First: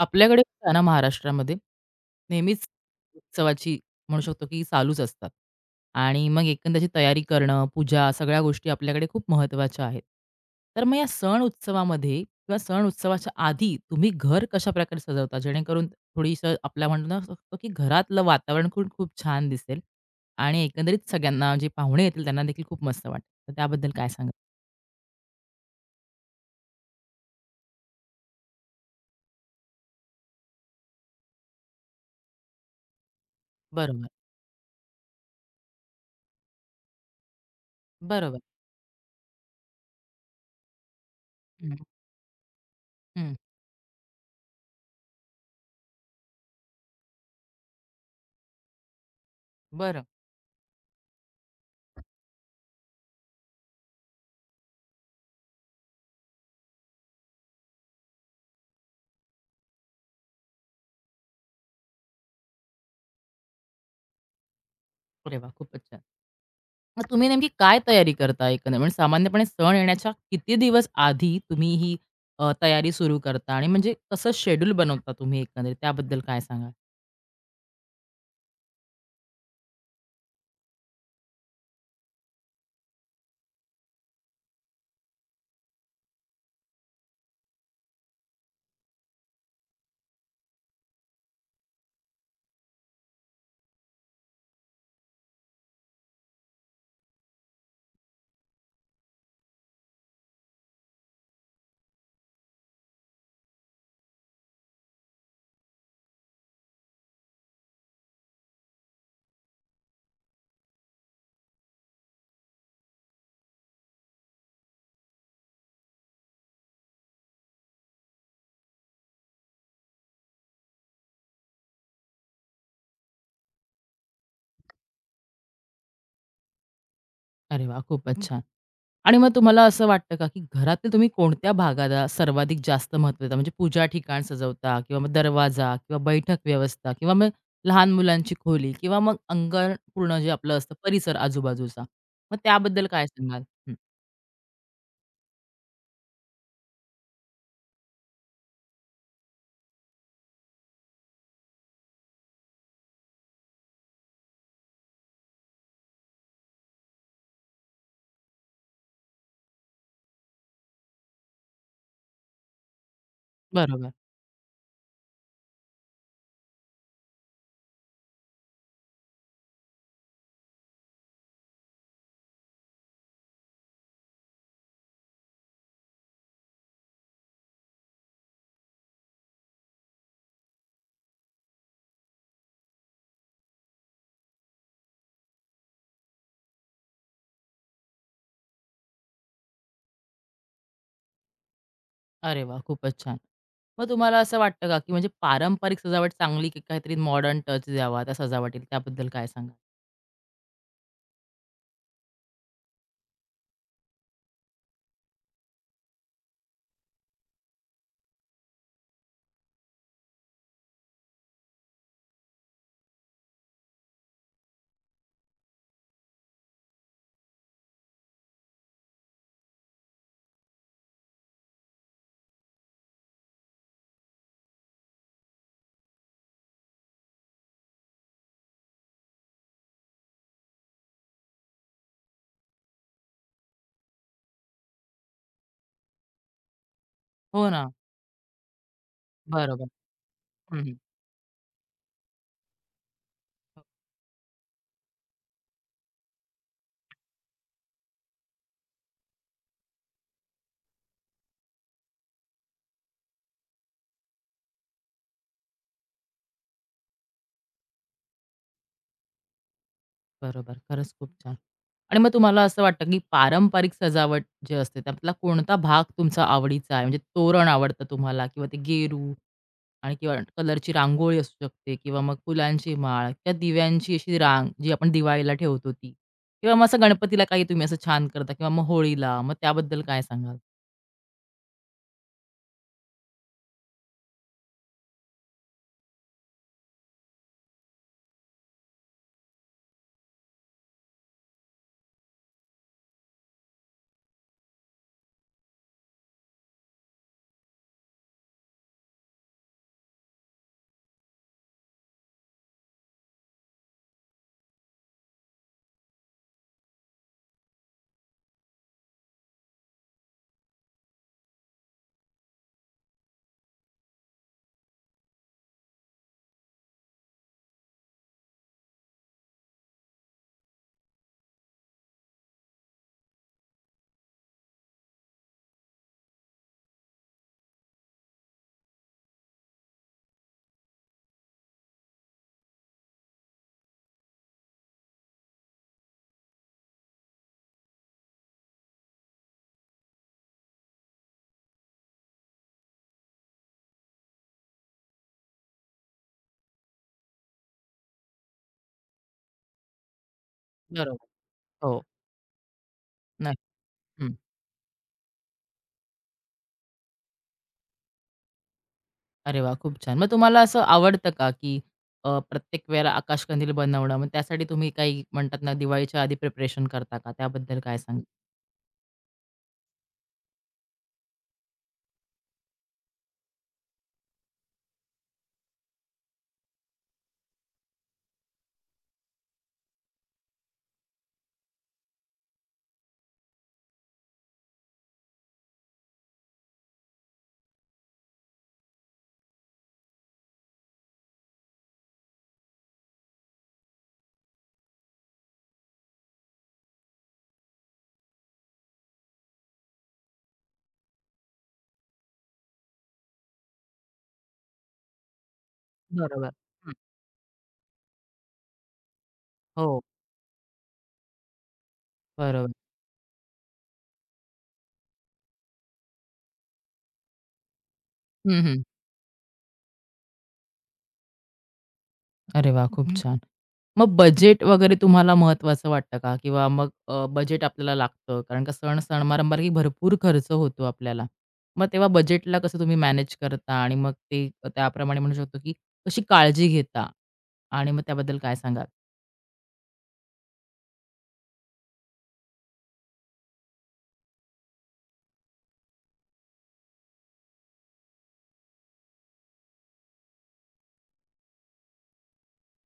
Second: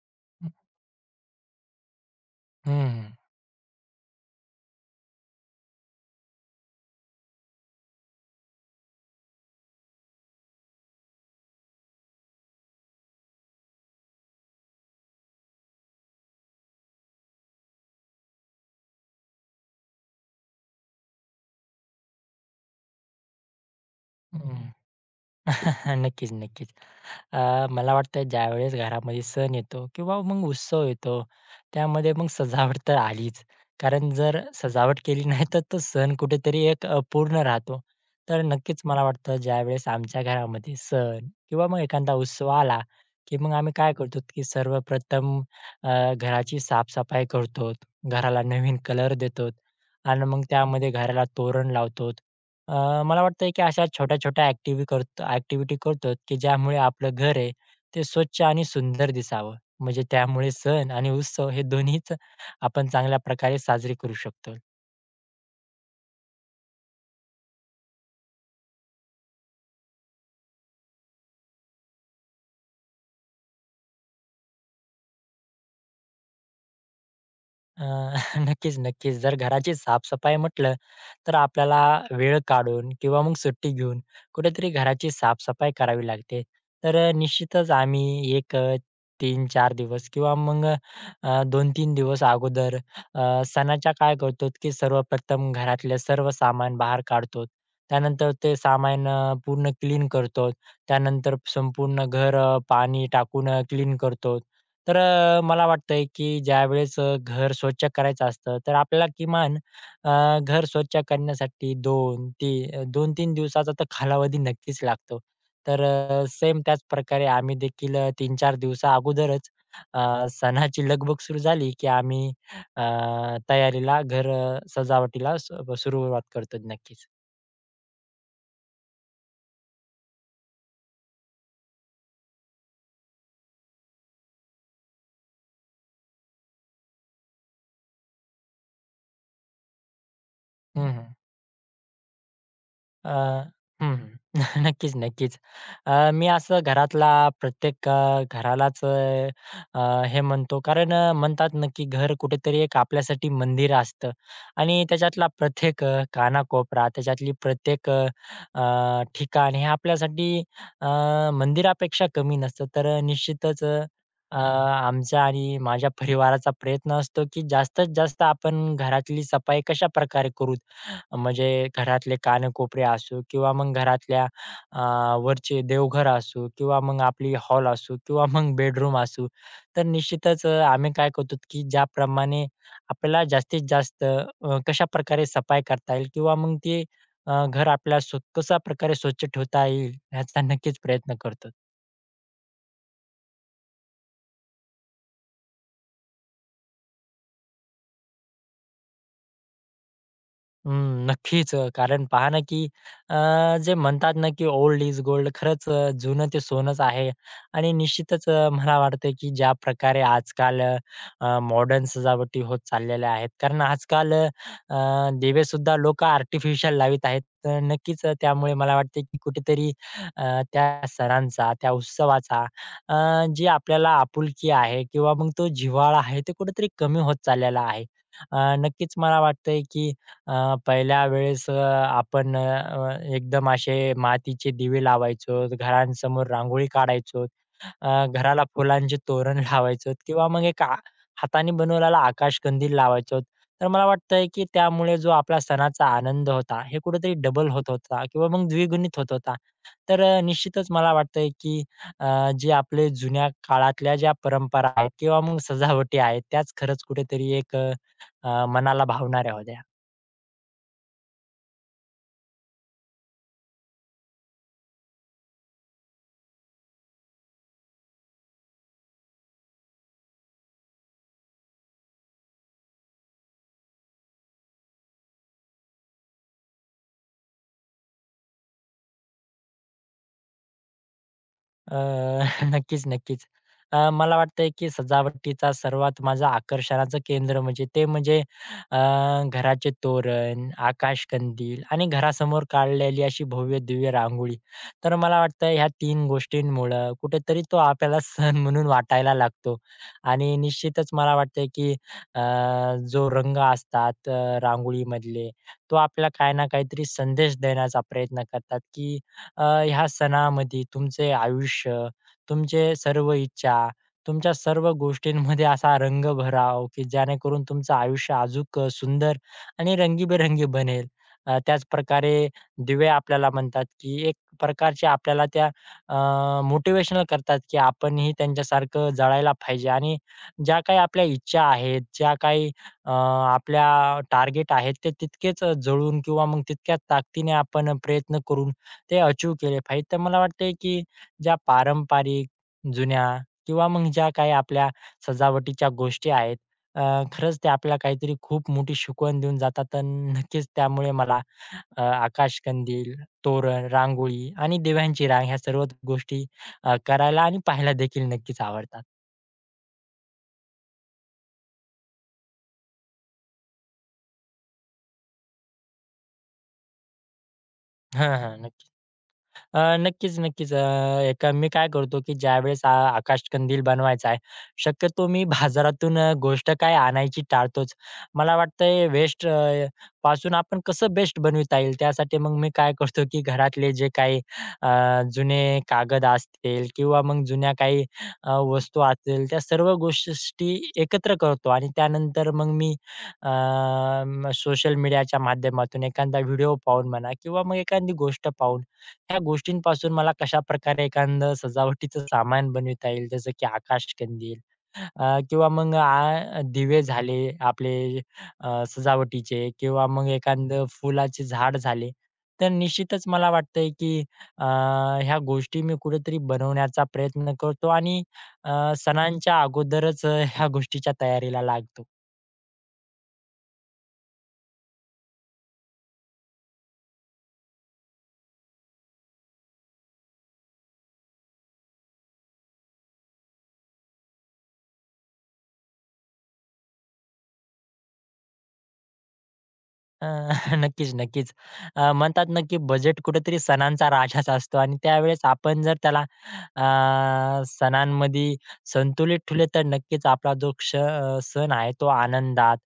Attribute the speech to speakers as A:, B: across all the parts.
A: आपल्याकडे काय आहे ना महाराष्ट्रामध्ये, नेहमीच
B: हं,
A: उत्सवाची म्हणू शकतो की चालूच असतात. आणि मग एकंदाची तयारी करणं, पूजा सगळ्या गोष्टी आपल्याकडे खूप महत्त्वाच्या आहेत. तर मग या सण उत्सवामध्ये किंवा सण उत्सवाच्या आधी तुम्ही घर कशाप्रकारे सजवता? जेणेकरून थोडीसं आपल्या म्हणणं असतं की घरातलं वातावरण खूप खूप छान दिसेल आणि एकंदरीत सगळ्यांना जे पाहुणे येतील त्यांना देखील खूप मस्त वाटेल. तर त्याबद्दल काय सांगाल?
B: हं. नक्कीच, नक्कीच. मला वाटतं ज्यावेळेस घरामध्ये सण येतो किंवा मग उत्सव येतो, त्यामध्ये मग सजावट तर आलीच.
A: बरोबर,
B: कारण जर सजावट केली नाही तर तो सण कुठेतरी एक अपूर्ण राहतो.
A: बरोबर.
B: तर नक्कीच मला वाटतं ज्यावेळेस आमच्या घरामध्ये सण किंवा
A: हं,
B: मग एखादा उत्सव आला,
A: हं.
B: की मग आम्ही काय करतो, की सर्वप्रथम घराची साफसफाई करतो, घराला नवीन कलर देतो
A: बरं.
B: आणि मग त्यामध्ये घराला तोरण लावतो. मला वाटतंय की अशा छोट्या-छोट्या ॲक्टिव्ही करतो ॲक्टिव्हिटी करतो की ज्यामुळे आपलं घर आहे ते स्वच्छ आणि सुंदर दिसावं. म्हणजे त्यामुळे सण आणि उत्सव हे दोन्हीच आपण चांगल्या प्रकारे साजरे करू शकतो.
A: अरे वाह! खूपच छान. मग तुम्ही नेमकी काय तयारी करता एकंदरीत? म्हणजे सामान्यपणे सण येण्याच्या किती दिवस आधी तुम्ही ही तयारी सुरू करता आणि म्हणजे कसं शेड्यूल बनवता तुम्ही एकंदरीत त्याबद्दल काय सांगाल?
B: अ, नक्कीच, नक्कीच. जर घराची साफ-सफाई म्हटलं, तर आपल्याला वेळ काढून किंवा मग सुट्टी घेऊन कुठेतरी घराची साफ-सफाई करावी लागते. तर निश्चितच आम्ही एक 3-4 दिवस किंवा मग 2-3 दिवस अगोदर सणाच्या काय करतो, की सर्वप्रथम घरातले सर्व सामान बाहेर काढतो. त्यानंतर ते सामान पूर्ण क्लीन करतो. त्यानंतर संपूर्ण घर पाणी टाकून क्लीन करतो. तर मला वाटतंय की ज्यावेळेस घर स्वच्छ करायचं असतं, तर आपल्याला किमान घर स्वच्छ करण्यासाठी 2 ती 2-3 दिवसाचा तर कालावधी नक्कीच लागतो. तर सेम त्याच प्रकारे आम्ही देखील 3-4 दिवसा अगोदरच सणाची लगबग सुरू झाली की आम्ही अ, तयारीला सजावटीला स सुरुवात करतो. नक्कीच.
A: अरे वाह! खूपच छान. आणि मग तुम्हाला असं वाटतं का, की घरातील तुम्ही कोणत्या भागाला सर्वाधिक जास्त महत्त्व देता? म्हणजे पूजा ठिकाण सजवता किंवा मग दरवाजा किंवा बैठक व्यवस्था किंवा मग लहान मुलांची खोली किंवा मग अंगण पूर्ण जे आपलं असतं
B: हं, हं.
A: परिसर आजूबाजूचा. मग त्याबद्दल काय
B: अ,
A: सांगाल? हं,
B: हं, हं. नक्कीच, नक्कीच. मी असं घरालाच अ, अ, हे म्हणतो कारण म्हणतात ना, की घर कुठेतरी एक आपल्यासाठी मंदिर असतं आणि त्याच्यातला प्रत्येक कानाकोपरा, त्याच्यातली प्रत्येक अ, अ, ठिकाण हे आपल्यासाठी अ, मंदिरापेक्षा कमी नसतं. तर निश्चितच अ,
A: बरोबर.
B: अ, आमचा आणि माझ्या परिवाराचा प्रयत्न असतो, की जास्तीत जास्त आपण घरातली सफाई कशाप्रकारे करू? म्हणजे घरातले कानकोपरे असू किंवा मग घरातल्या अ, वरचे देवघर असू किंवा मग आपली हॉल असू किंवा मग बेडरूम असू. तर निश्चितच आम्ही काय करतो की ज्याप्रमाणे आपल्याला जास्तीत जास्त कशाप्रकारे सफाई करता येईल किंवा मग ते घर आपल्याला कशा प्रकारे स्वच्छ ठेवता येईल ह्याचा नक्कीच प्रयत्न करतो.
A: अरे वा, खूपच छान. मग तुम्हाला असं वाटतं का, की म्हणजे पारंपरिक सजावट चांगली की काहीतरी मॉडर्न टच द्यावा त्या सजावटीला, त्याबद्दल काय सांगाल?
B: हं, नक्कीच. कारण पहा ना, की अ, जे म्हणतात ना, की ओल्ड इज गोल्ड. खरंच जुनं ते सोनंच आहे आणि निश्चितच मला वाटतं, की ज्या प्रकारे आजकाल मॉडर्न सजावटी होत चाललेल्या आहेत. कारण आजकाल दिवे सुद्धा लोकं आर्टिफिशियल लावीत आहेत. तर नक्कीच त्यामुळे मला वाटतं, की कुठेतरी त्या सणांचा, त्या उत्सवाचा जी आपल्याला आपुलकी आहे किंवा मग तो जिव्हाळा आहे, ते कुठेतरी कमी होत चाललेला आहे. नक्कीच मला वाटतंय, की पहिल्या वेळेस आपण एकदम असे मातीचे दिवे लावायचो, घरांसमोर रांगोळी काढायचो,
A: हो ना,
B: घराला फुलांचे तोरण
A: बरोबर.
B: लावायचो किंवा मग एक आ
A: हं,
B: हाताने बनवलेला आकाशकंदील लावायचो.
A: हो,
B: तर मला वाटतंय, की त्यामुळे जो आपला सणाचा आनंद होता, हे कुठेतरी डबल होत होता किंवा मग द्विगुणित होत होता. तर निश्चितच मला वाटतंय, की जे आपले जुन्या काळातल्या ज्या परंपरा आहेत किंवा मग सजावटी आहेत, त्याच खरंच कुठेतरी एक अ, अ, मनाला भावणाऱ्या होत्या.
A: बरोबर. खरंच खूप छान. आणि मग तुम्हाला असं वाटतं, की पारंपरिक सजावट जे असते, त्यातला कोणता भाग तुमचा आवडीचा आहे? म्हणजे तोरण आवडतं तुम्हाला किंवा ते गेरू आणि किंवा कलरची रांगोळी असू शकते किंवा मग फुलांची माळ किंवा दिव्यांची अशी रांग जी आपण दिवाळीला ठेवतो ती किंवा मग असं गणपतीला काही तुम्ही असं छान करता किंवा मग होळीला, मग त्याबद्दल काय सांगाल?
B: अ, नक्कीच, नक्कीच. मला वाटतंय की सजावटीचा सर्वात माझा आकर्षणाचं केंद्र म्हणजे ते म्हणजे अ, घराचे तोरण, आकाशकंदील आणि घरासमोर काढलेली अशी भव्य-दिव्य रांगोळी. तर मला वाटतं ह्या 3 गोष्टींमुळं कुठेतरी तो आपल्याला सण म्हणून वाटायला लागतो. आणि निश्चितच मला वाटतंय की अ, जो रंग असतात रांगोळीमधले, तो आपल्याला काही ना काहीतरी संदेश देण्याचा प्रयत्न करतात की ह्या सणामध्ये तुमचे आयुष्य, तुमचे सर्व इच्छा, तुमच्या सर्व गोष्टींमध्ये असा रंग भराव, की जेणेकरून तुमचं आयुष्य अजूक सुंदर आणि रंगीबेरंगी बनेल. त्याचप्रकारे दिवे आपल्याला म्हणतात, की एक प्रकारचे आपल्याला त्या अ, करतात, की आपणही त्यांच्यासारखं जळायला पाहिजे आणि ज्या काही आपल्या इच्छा आहेत, ज्या काही अ, आपल्या टार्गेट आहेत, ते तितकेच जळून किंवा मग तितक्याच ताकदीने आपण प्रयत्न करून ते अचीव्ह केले पाहिजे. तर मला वाटतंय की ज्या पारंपरिक, जुन्या किंवा मग ज्या काही आपल्या सजावटीच्या गोष्टी आहेत, अ, खरंच ते आपल्याला काहीतरी खूप मोठी शिकवण देऊन जातात आणि नक्कीच त्यामुळे
A: बरोबर.
B: मला
A: हो.
B: आकाशकंदील,
A: नाही.
B: तोरण,
A: हं.
B: रांगोळी आणि दिव्यांची रांग ह्या सर्वच गोष्टी करायला आणि पाहायला देखील नक्कीच आवडतात.
A: अरे वाह! खूप छान. मग तुम्हाला असं आवडतं का, की प्रत्येक वेळेला आकाशकंदील बनवणं, मग त्यासाठी तुम्ही काही म्हणतात ना, दिवाळीच्या आधी प्रिपरेशन करता का? त्याबद्दल काय सांगाल?
B: हं, हं. नक्की. नक्कीच, नक्कीच. एका मी काय करतो, की ज्यावेळेस आकाशकंदील बनवायचा आहे, शक्यतो मी बाजारातून गोष्ट काय आणायची टाळतोच. मला वाटतंय वेस्ट पासून आपण कसं बेस्ट बनविता येईल, त्यासाठी मग मी काय करतो, की घरातले जे काही अ, जुने कागद असतील किंवा मग जुन्या काही वस्तू असतील, त्या सर्व गोष्टी एकत्र करतो आणि त्यानंतर मग मी सोशल मीडियाच्या माध्यमातून एखादा व्हिडिओ पाहून म्हणा किंवा मग एखादी गोष्ट पाहून ह्या गोष्टींपासून मला कशाप्रकारे एखादं सजावटीचं सामान बनविता येईल, जसं की आकाशकंदील किंवा मग
A: बरोबर. हं.
B: दिवे झाले आपले सजावटीचे
A: हो.
B: किंवा मग एखादं फुलाचे झाड झाले. तर
A: बरोबर.
B: निश्चितच मला वाटतंय की अ, ह्या गोष्टी मी कुठेतरी बनवण्याचा प्रयत्न करतो आणि
A: हं, हं.
B: सणांच्या अगोदरच ह्या गोष्टीच्या तयारीला लागतो.
A: अरे वाह! खूप छान. मग बजेट वगैरे तुम्हाला महत्त्वाचं वाटतं का? किंवा मग बजेट आपल्याला लागतं कारण का सण सणमारंभाला की भरपूर खर्च होतो आपल्याला. मग तेव्हा बजेटला कसं तुम्ही मॅनेज करता आणि मग ते त्याप्रमाणे म्हणू शकतो, की कशी काळजी घेता? आणि मग त्याबद्दल काय सांगाल?
B: अ, नक्कीच, नक्कीच. म्हणतात ना, की बजेट कुठेतरी सणांचा राजाच असतो आणि त्यावेळेस आपण जर त्याला अ, सणांमध्ये संतुलित ठेवले, तर नक्कीच आपला जो सण आहे तो आनंदात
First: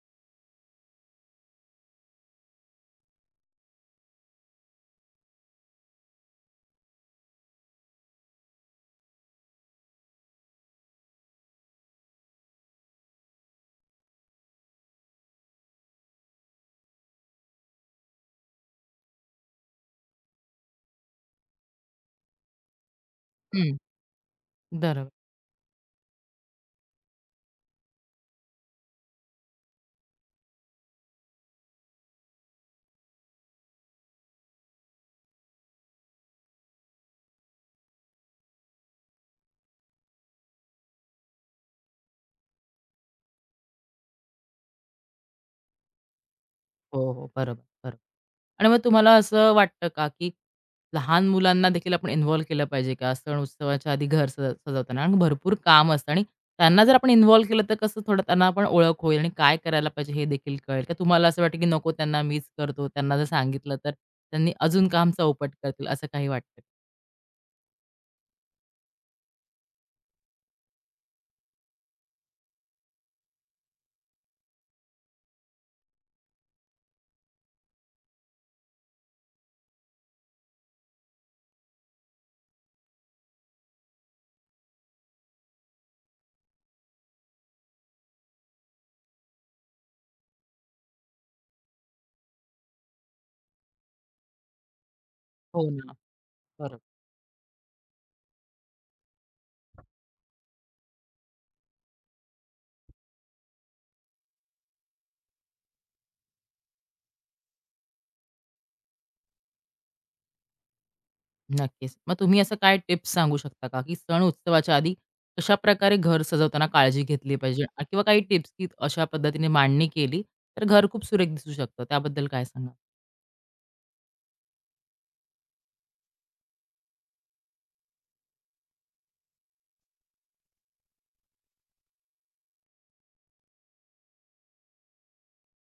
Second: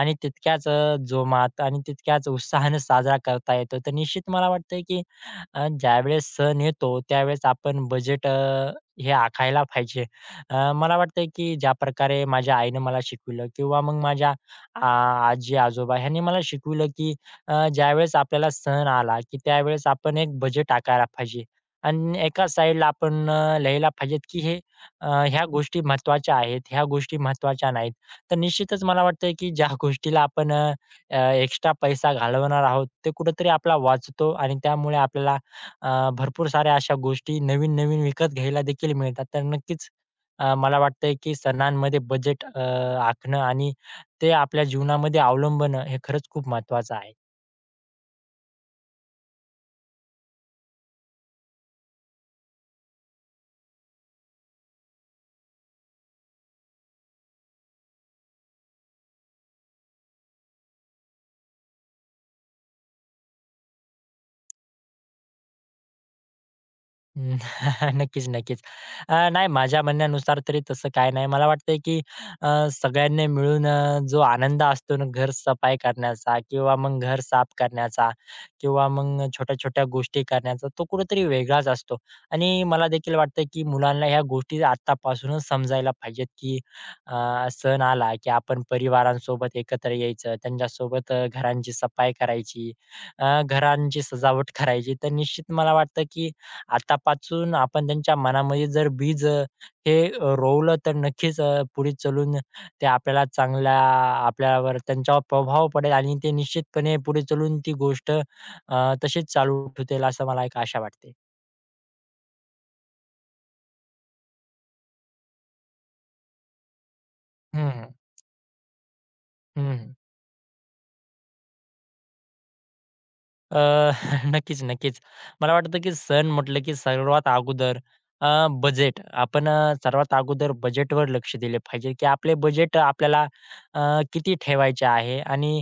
B: आणि तितक्याच जोमात आणि तितक्याच उत्साहाने साजरा करता येतो. तर निश्चित मला वाटतंय, की ज्यावेळेस सण येतो, त्यावेळेस आपण बजेट हे आखायला पाहिजे. मला वाटतंय, की ज्याप्रकारे माझ्या आईनं मला शिकवलं किंवा मग माझ्या आ आजी-आजोबा ह्यांनी मला शिकवलं, की ज्यावेळेस आपल्याला सण आला, की त्यावेळेस आपण एक बजेट आकारायला पाहिजे आणि एका साइडला आपण
A: हं.
B: लिहायला पाहिजेत, की
A: बरोबर.
B: ह्या गोष्टी महत्त्वाच्या आहेत, ह्या गोष्टी महत्त्वाच्या नाहीत. तर निश्चितच मला वाटतं, की ज्या गोष्टीला आपण एक्स्ट्रा पैसा घालवणार आहोत, ते कुठेतरी आपला वाचतो आणि त्यामुळे आपल्याला भरपूर साऱ्या अशा गोष्टी नवीन-नवीन विकत घ्यायला देखील मिळतात. तर नक्कीच मला वाटतंय, की सणांमध्ये बजेट आखणं आणि ते आपल्या जीवनामध्ये अवलंबणं हे खरंच खूप महत्वाचं
A: हो,
B: आहे.
A: हो. बरोबर, बरोबर. आणि मग तुम्हाला असं वाटतं का, की लहान मुलांना देखील आपण इन्व्हॉल्व केलं पाहिजे का? सण उत्सवाच्या आधी घर सजवताना आणि भरपूर काम असतं आणि त्यांना जर आपण इन्व्हॉल्व केलं तर कसं थोडं त्यांना पण ओळख होईल आणि काय करायला पाहिजे हे देखील कळेल. का तुम्हाला असं वाटतं, की नको त्यांना मीच करतो. त्यांना जर सांगितलं तर त्यांनी अजून काम चौपट करतील असं काही वाटतं?
B: हं, नक्कीच, नक्कीच. नाही माझ्या म्हणण्यानुसार तरी तसं काही नाही. मला वाटतंय की अ, सगळ्यांनी मिळून जो आनंद असतो ना घर सफाई करण्याचा किंवा मग घर साफ करण्याचा किंवा मग छोट्या-छोट्या गोष्टी करण्याचा तो कुठेतरी वेगळाच असतो. आणि मला देखील वाटतं की मुलांना ह्या गोष्टी आत्तापासूनच समजायला पाहिजेत की अ, सण आला की आपण परिवारांसोबत एकत्र यायचं, त्यांच्यासोबत घरांची सफाई करायची, घरांची सजावट करायची. तर निश्चित
A: हो
B: मला
A: ना.
B: वाटतं की आतापासून आपण त्यांच्या मनामध्ये जर बीज हे रोवलं तर नक्कीच पुढे चालून ते आपल्याला चांगल्या आपल्यावर त्यांच्यावर प्रभाव पडेल आणि ते निश्चितपणे पुढे चालून ती गोष्ट तशीच चालू ठेवतील असं मला एक आशा वाटते.
A: नक्कीच. मग तुम्ही असं काय टिप्स सांगू शकता का, की सण उत्सवाच्या आधी कशाप्रकारे घर सजवताना काळजी घेतली पाहिजे?
B: हं, हं.
A: किंवा काही टिप्स की अशा पद्धतीने मांडणी केली, तर घर खूप सुरेख दिसू शकतं. त्याबद्दल काय सांगाल?
B: अ, नक्कीच, नक्कीच. मला वाटतं, की सण म्हटलं, की सर्वात अगोदर अ, बजेट आपण अ, सर्वात अगोदर बजेटवर लक्ष दिले पाहिजे, की आपले बजेट आपल्याला अ, किती ठेवायचे आहे आणि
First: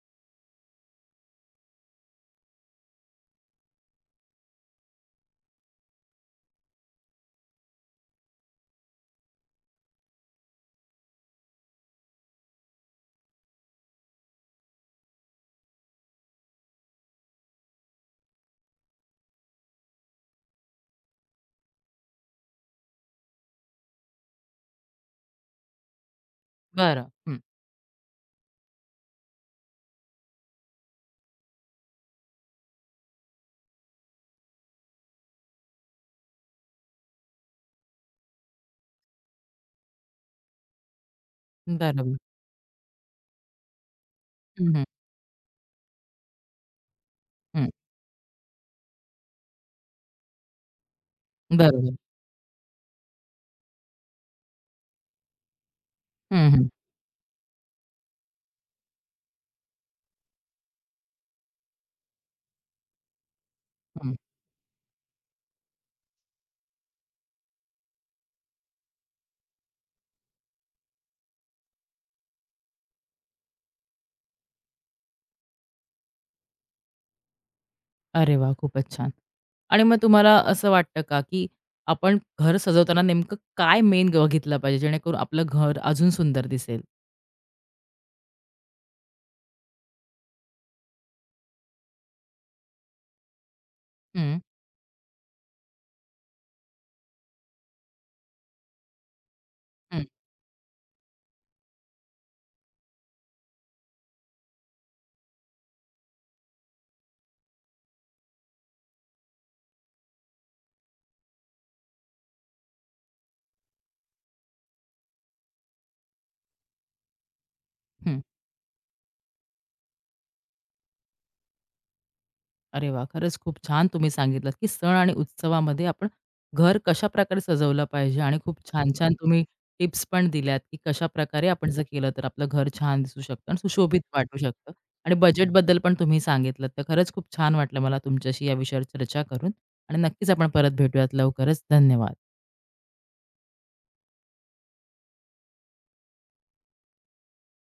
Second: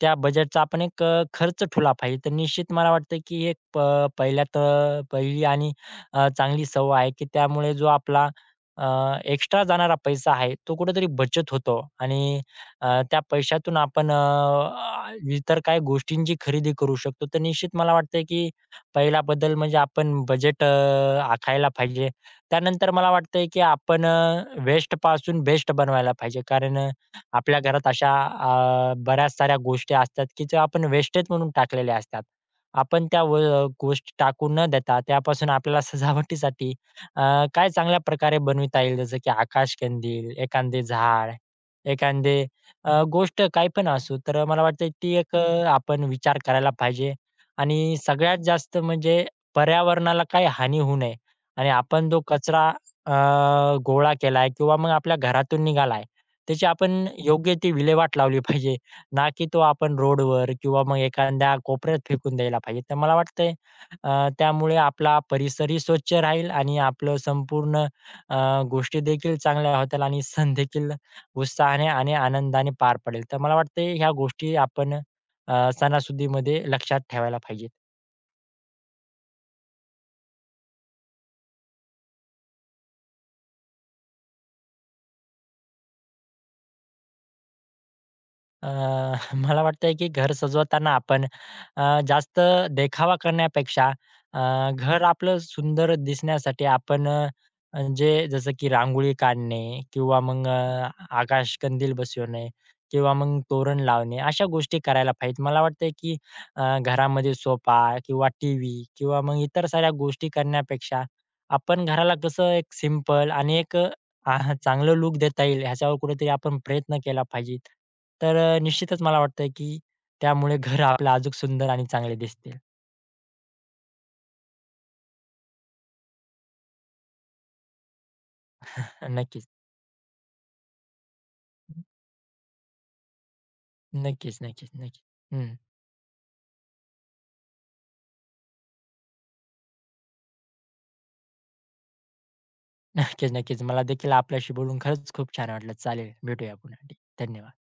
B: त्या बजेटचा आपण एक खर्च ठेवला पाहिजे. तर निश्चित मला वाटतं, की एक प पहिल्या तर पहिली आणि चांगली सवय आहे, की त्यामुळे जो आपला एक्स्ट्रा जाणारा पैसा आहे, तो कुठेतरी बचत होतो आणि त्या पैशातून आपण इतर काही गोष्टींची खरेदी करू शकतो. तर निश्चित मला वाटतंय की पहिला बदल म्हणजे आपण बजेट आखायला पाहिजे. त्यानंतर मला वाटतंय की आपण वेस्टपासून बेस्ट बनवायला पाहिजे. कारण
A: बरं. हं.
B: आपल्या घरात अशा बऱ्याच साऱ्या गोष्टी असतात की ज्या आपण वेस्टेज म्हणून टाकलेल्या असतात. आपण त्या व गोष्टी टाकू न देता त्यापासून आपल्याला सजावटीसाठी अ, काय चांगल्या प्रकारे बनविता येईल जसं की आकाशकंदील, एखादे झाड,
A: बरोबर.
B: एखादे गोष्ट काही पण असो, तर मला
A: हं, हं.
B: वाटतं ती एक आपण विचार करायला पाहिजे आणि सगळ्यात जास्त म्हणजे पर्यावरणाला काही हानी होऊ नये आणि
A: बरोबर.
B: आपण जो कचरा अ, गोळा केलाय किंवा मग आपल्या घरातून निघालाय,
A: हं,
B: त्याची
A: हं.
B: आपण योग्य ती विल्हेवाट लावली पाहिजे. ना की तो आपण रोडवर किंवा मग एखाद्या कोपऱ्यात फेकून द्यायला पाहिजे. तर मला वाटतंय
A: हं.
B: त्यामुळे आपला परिसरही स्वच्छ राहील आणि आपलं संपूर्ण गोष्टी देखील चांगल्या होतील आणि सण देखील उत्साहाने आणि आनंदाने पार पडेल. तर मला वाटतंय ह्या गोष्टी आपण सणासुदीमध्ये लक्षात ठेवायला पाहिजे.
A: अरे वाह! खूपच छान. आणि मग तुम्हाला असं वाटतं का, की आपण घर सजवताना नेमकं काय मेन बघितलं पाहिजे, जेणेकरून आपलं घर अजून सुंदर दिसेल?
B: अ, मला वाटतंय की घर सजवताना आपण जास्त देखावा करण्यापेक्षा
A: हं.
B: अ, घर आपलं सुंदर दिसण्यासाठी आपण जे जसं की रांगोळी काढणे
A: हं.
B: किंवा मग आकाशकंदील बसवणे किंवा मग तोरण लावणे अशा गोष्टी करायला पाहिजेत. मला वाटतंय की घरामध्ये सोफा किंवा टीव्ही किंवा मग इतर साऱ्या गोष्टी करण्यापेक्षा आपण घराला कसं एक सिंपल आणि एक चांगलं लूक देता येईल ह्याच्यावर कुठेतरी आपण प्रयत्न केला पाहिजे.
A: हं.
B: तर निश्चितच मला वाटतंय की त्यामुळे घर आपलं अजूक सुंदर आणि चांगले दिसतील.
A: अरे वाह! खरंच खूप छान तुम्ही सांगितलंत, की सण आणि उत्सवामध्ये आपण घर कशाप्रकारे सजवलं पाहिजे आणि खूप छान-छान तुम्ही
B: नक्कीच.
A: टिप्स पण दिल्यात, की कशाप्रकारे आपण जर केलं तर आपलं घर छान दिसू शकतं आणि सुशोभित वाटू
B: नक्कीच, नक्कीच,
A: शकतं
B: नक्कीच.
A: आणि
B: हं.
A: बजेटबद्दल पण तुम्ही सांगितलंत. तर खरंच खूप छान वाटलं मला तुमच्याशी या विषयावर चर्चा करून आणि नक्कीच आपण परत भेटूयात लवकरच. धन्यवाद.
B: नक्कीच, नक्कीच. मला देखील आपल्याशी बोलून खरंच खूप छान वाटलं. चालेल, भेटूया पुन्हा. धन्यवाद.